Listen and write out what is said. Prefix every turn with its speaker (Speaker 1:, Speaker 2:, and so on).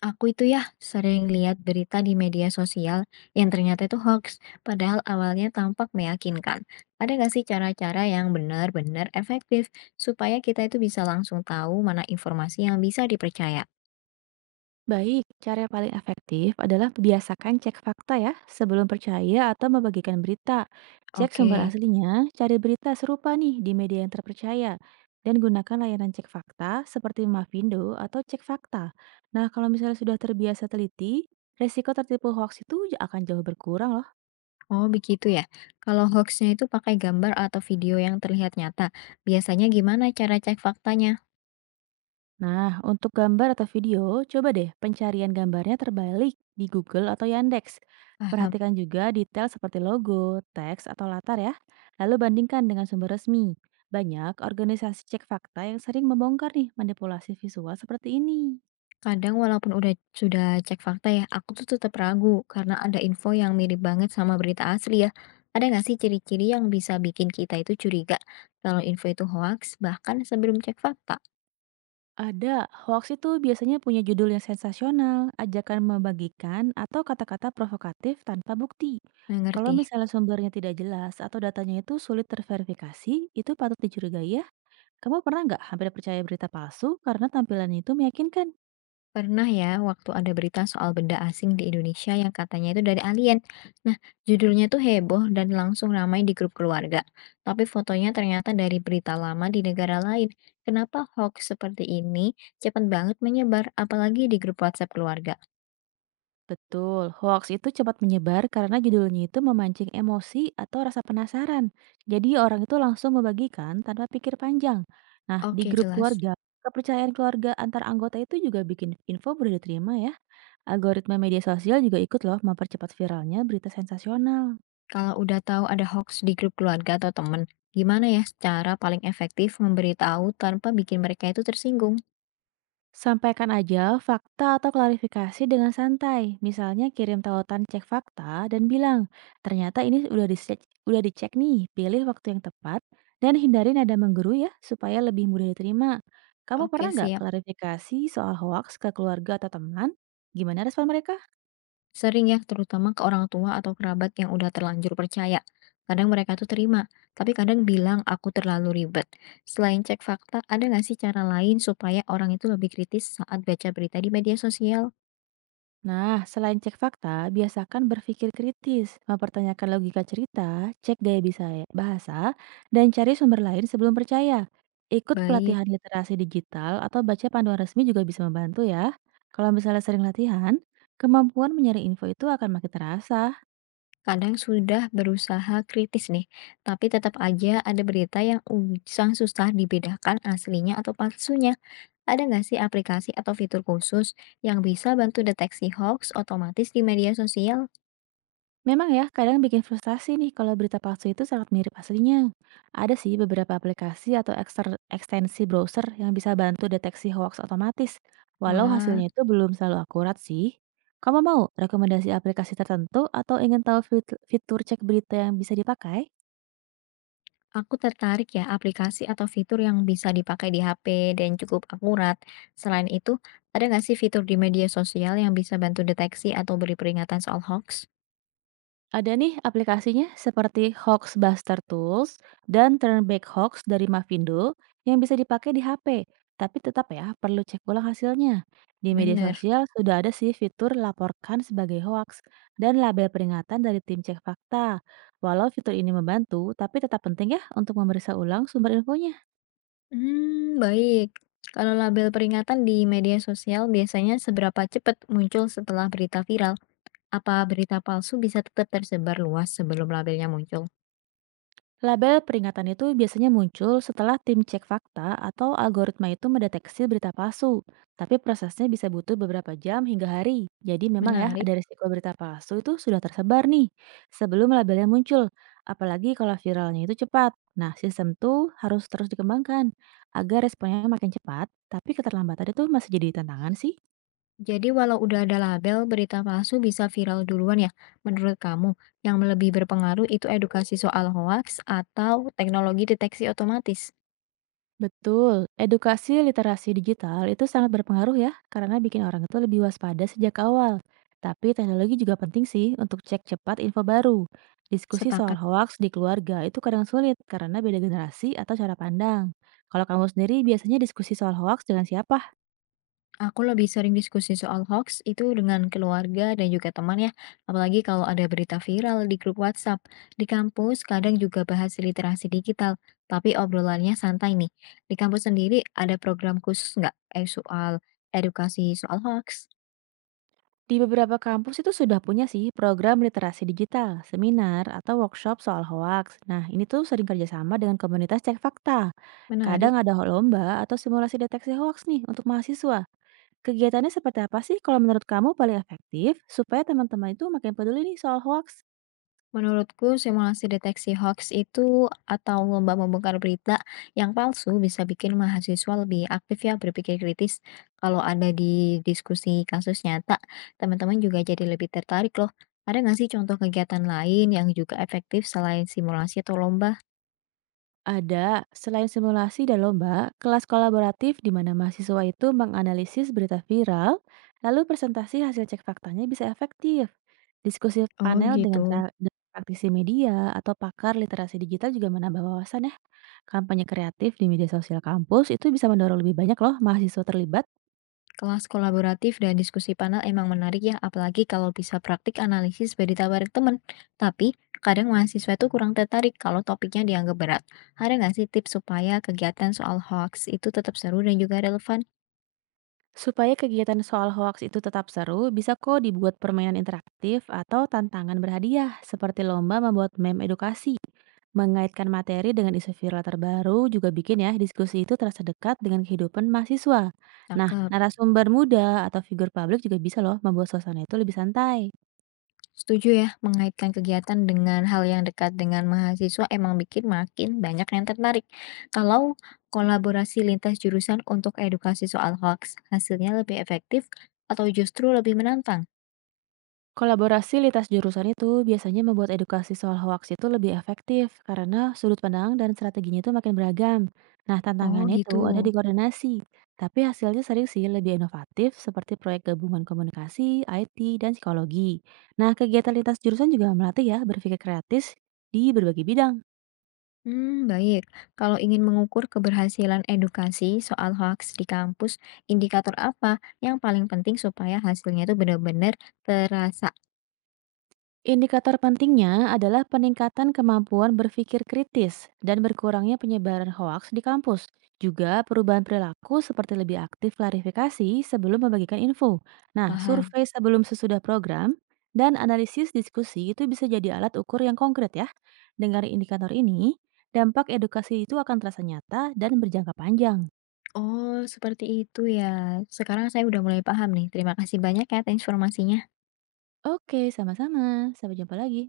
Speaker 1: Aku itu ya sering lihat berita di media sosial yang ternyata itu hoax, padahal awalnya tampak meyakinkan. Ada nggak sih cara-cara yang benar-benar efektif supaya kita itu bisa langsung tahu mana informasi yang bisa dipercaya?
Speaker 2: Baik, cara yang paling efektif adalah biasakan cek fakta ya sebelum percaya atau membagikan berita. Cek sumber
Speaker 1: Oke,
Speaker 2: aslinya, cari berita serupa nih di media yang terpercaya. Dan gunakan layanan cek fakta seperti Mavindo atau cek fakta. Nah, kalau misalnya sudah terbiasa teliti, resiko tertipu hoax itu akan jauh berkurang.
Speaker 1: oh begitu ya. Kalau hoaxnya itu pakai gambar atau video yang terlihat nyata, biasanya gimana cara cek faktanya?
Speaker 2: Nah, untuk gambar atau video, coba deh pencarian gambarnya terbalik di Google atau Yandex.
Speaker 1: Paham.
Speaker 2: Perhatikan juga detail seperti logo, teks, atau latar ya. Lalu bandingkan dengan sumber resmi. Banyak organisasi cek fakta yang sering membongkar nih manipulasi visual seperti ini.
Speaker 1: Kadang walaupun sudah cek fakta ya, aku tuh tetap ragu karena ada info yang mirip banget sama berita asli ya. Ada nggak sih ciri-ciri yang bisa bikin kita itu curiga kalau info itu hoax bahkan sebelum cek fakta?
Speaker 2: Ada, hoax itu biasanya punya judul yang sensasional, ajakan membagikan, atau kata-kata provokatif tanpa bukti.
Speaker 1: Nah, ngerti.
Speaker 2: Kalau misalnya sumbernya tidak jelas atau datanya itu sulit terverifikasi, itu patut dicurigai ya. Kamu pernah nggak hampir percaya berita palsu karena tampilannya itu meyakinkan?
Speaker 1: Pernah ya waktu ada berita soal benda asing di Indonesia yang katanya itu dari alien. Nah, judulnya tuh heboh dan langsung ramai di grup keluarga. Tapi fotonya ternyata dari berita lama di negara lain. Kenapa hoax seperti ini cepat banget menyebar apalagi di grup WhatsApp keluarga?
Speaker 2: Betul, hoax itu cepat menyebar karena judulnya itu memancing emosi atau rasa penasaran. Jadi orang itu langsung membagikan tanpa pikir panjang. Nah, di
Speaker 1: Oke,
Speaker 2: grup
Speaker 1: jelas.
Speaker 2: keluarga, kepercayaan keluarga antar anggota itu juga bikin info mudah diterima ya. Algoritma media sosial juga ikut loh mempercepat viralnya berita sensasional.
Speaker 1: Kalau udah tahu ada hoax di grup keluarga atau temen, gimana ya cara paling efektif memberitahu tanpa bikin mereka itu tersinggung?
Speaker 2: Sampaikan aja fakta atau klarifikasi dengan santai. Misalnya kirim tautan cek fakta dan bilang, ternyata ini udah dicek nih, pilih waktu yang tepat, dan hindari nada menggurui ya, supaya lebih mudah diterima. Kamu pernah
Speaker 1: Oke,
Speaker 2: nggak
Speaker 1: siap.
Speaker 2: klarifikasi soal hoaks ke keluarga atau teman? Gimana respon mereka?
Speaker 1: Sering ya, terutama ke orang tua atau kerabat yang udah terlanjur percaya. Kadang mereka tuh terima, tapi kadang bilang aku terlalu ribet. Selain cek fakta, ada nggak sih cara lain supaya orang itu lebih kritis saat baca berita di media sosial?
Speaker 2: Nah, selain cek fakta, biasakan berpikir kritis, mempertanyakan logika cerita, cek daya bisa bahasa, dan cari sumber lain sebelum percaya. Ikut
Speaker 1: Baik.
Speaker 2: pelatihan literasi digital atau baca panduan resmi juga bisa membantu ya. Kalau misalnya sering latihan, kemampuan mencari info itu akan makin terasa.
Speaker 1: Kadang sudah berusaha kritis nih, tapi tetap aja ada berita yang usang susah dibedakan aslinya atau palsunya. Ada nggak sih aplikasi atau fitur khusus yang bisa bantu deteksi hoax otomatis di media sosial?
Speaker 2: Memang ya, kadang bikin frustasi nih kalau berita palsu itu sangat mirip aslinya. Ada sih beberapa aplikasi atau ekstensi browser yang bisa bantu deteksi hoax otomatis, walau
Speaker 1: Wah,
Speaker 2: hasilnya itu belum selalu akurat sih. Kamu mau rekomendasi aplikasi tertentu atau ingin tahu fitur cek berita yang bisa dipakai?
Speaker 1: aku tertarik ya aplikasi atau fitur yang bisa dipakai di HP dan cukup akurat. Selain itu, ada nggak sih fitur di media sosial yang bisa bantu deteksi atau beri peringatan soal hoax?
Speaker 2: Ada nih aplikasinya seperti Hoaxbuster Tools dan Turnback Hoax dari Mavindo yang bisa dipakai di HP. Tapi tetap ya perlu cek ulang hasilnya. Di media
Speaker 1: Bener.
Speaker 2: sosial sudah ada sih fitur laporkan sebagai hoax dan label peringatan dari tim cek fakta. Walau fitur ini membantu, tapi tetap penting ya untuk memeriksa ulang sumber infonya.
Speaker 1: Hmm, baik. Kalau label peringatan di media sosial biasanya seberapa cepat muncul setelah berita viral? Apa berita palsu bisa tetap tersebar luas sebelum labelnya muncul?
Speaker 2: Label peringatan itu biasanya muncul setelah tim cek fakta atau algoritma itu mendeteksi berita palsu. Tapi prosesnya bisa butuh beberapa jam hingga hari. Jadi memang ya
Speaker 1: Menarik.
Speaker 2: ada risiko berita palsu itu sudah tersebar nih sebelum labelnya muncul. Apalagi kalau viralnya itu cepat. Nah, sistem tuh harus terus dikembangkan agar responnya makin cepat, tapi keterlambatan itu masih jadi tantangan sih.
Speaker 1: Jadi walau udah ada label, berita palsu bisa viral duluan ya? Menurut kamu, yang lebih berpengaruh itu edukasi soal hoaks atau teknologi deteksi otomatis?
Speaker 2: Betul, edukasi literasi digital itu sangat berpengaruh ya, karena bikin orang itu lebih waspada sejak awal. Tapi teknologi juga penting sih untuk cek cepat info baru. Diskusi soal
Speaker 1: Sepakat.
Speaker 2: hoaks di keluarga itu kadang sulit karena beda generasi atau cara pandang. Kalau kamu sendiri biasanya diskusi soal hoaks dengan siapa?
Speaker 1: Aku lebih sering diskusi soal hoax itu dengan keluarga dan juga teman ya, apalagi kalau ada berita viral di grup WhatsApp. Di kampus kadang juga bahas literasi digital, tapi obrolannya santai nih. Di kampus sendiri ada program khusus nggak soal edukasi soal hoax?
Speaker 2: Di beberapa kampus itu sudah punya sih program literasi digital, seminar, atau workshop soal hoaks. Nah, ini tuh sering kerjasama dengan komunitas cek fakta.
Speaker 1: Menarik.
Speaker 2: Kadang ada lomba atau simulasi deteksi hoaks nih untuk mahasiswa. Kegiatannya seperti apa sih kalau menurut kamu paling efektif supaya teman-teman itu makin peduli nih soal hoax?
Speaker 1: Menurutku, simulasi deteksi hoax itu atau lomba membongkar berita yang palsu bisa bikin mahasiswa lebih aktif ya berpikir kritis. Kalau ada di diskusi kasus nyata, teman-teman juga jadi lebih tertarik loh. Ada nggak sih contoh kegiatan lain yang juga efektif selain simulasi atau lomba?
Speaker 2: Ada, selain simulasi dan lomba, kelas kolaboratif di mana mahasiswa itu menganalisis berita viral, lalu presentasi hasil cek faktanya bisa efektif. Diskusi
Speaker 1: Oh
Speaker 2: panel
Speaker 1: gitu.
Speaker 2: dengan dengan praktisi media atau pakar literasi digital juga menambah wawasan ya. Kampanye kreatif di media sosial kampus itu bisa mendorong lebih banyak loh mahasiswa terlibat.
Speaker 1: Kelas kolaboratif dan diskusi panel emang menarik ya, apalagi kalau bisa praktik analisis dari tawaran teman. Tapi, kadang mahasiswa itu kurang tertarik kalau topiknya dianggap berat. Ada nggak sih tips supaya kegiatan soal hoax itu tetap seru dan juga relevan?
Speaker 2: Supaya kegiatan soal hoaks itu tetap seru, bisa kok dibuat permainan interaktif atau tantangan berhadiah, seperti lomba membuat meme edukasi. Mengaitkan materi dengan isu viral terbaru juga bikin ya diskusi itu terasa dekat dengan kehidupan mahasiswa. Nah,
Speaker 1: Cakep.
Speaker 2: narasumber muda atau figur publik juga bisa loh membuat suasana itu lebih santai.
Speaker 1: Setuju ya, mengaitkan kegiatan dengan hal yang dekat dengan mahasiswa emang bikin makin banyak yang tertarik. Kalau kolaborasi lintas jurusan untuk edukasi soal hoax, hasilnya lebih efektif atau justru lebih menantang?
Speaker 2: Kolaborasi lintas jurusan itu biasanya membuat edukasi soal hoaks itu lebih efektif karena sudut pandang dan strateginya itu makin beragam. Nah,
Speaker 1: Oh
Speaker 2: tantangannya
Speaker 1: gitu.
Speaker 2: itu ada di koordinasi, tapi hasilnya sering sih lebih inovatif seperti proyek gabungan komunikasi, IT, dan psikologi. Nah, kegiatan lintas jurusan juga melatih ya berpikir kreatif di berbagai bidang.
Speaker 1: Hmm, baik. Kalau ingin mengukur keberhasilan edukasi soal hoax di kampus, indikator apa yang paling penting supaya hasilnya itu benar-benar terasa?
Speaker 2: Indikator pentingnya adalah peningkatan kemampuan berpikir kritis dan berkurangnya penyebaran hoaks di kampus. Juga perubahan perilaku seperti lebih aktif klarifikasi sebelum membagikan info. Nah,
Speaker 1: Paham.
Speaker 2: survei sebelum sesudah program dan analisis diskusi itu bisa jadi alat ukur yang konkret ya. Dengan indikator ini, dampak edukasi itu akan terasa nyata dan berjangka panjang.
Speaker 1: Oh, seperti itu ya. Sekarang saya udah mulai paham nih. Terima kasih banyak ya atas informasinya.
Speaker 2: Oke, sama-sama. Sampai jumpa lagi.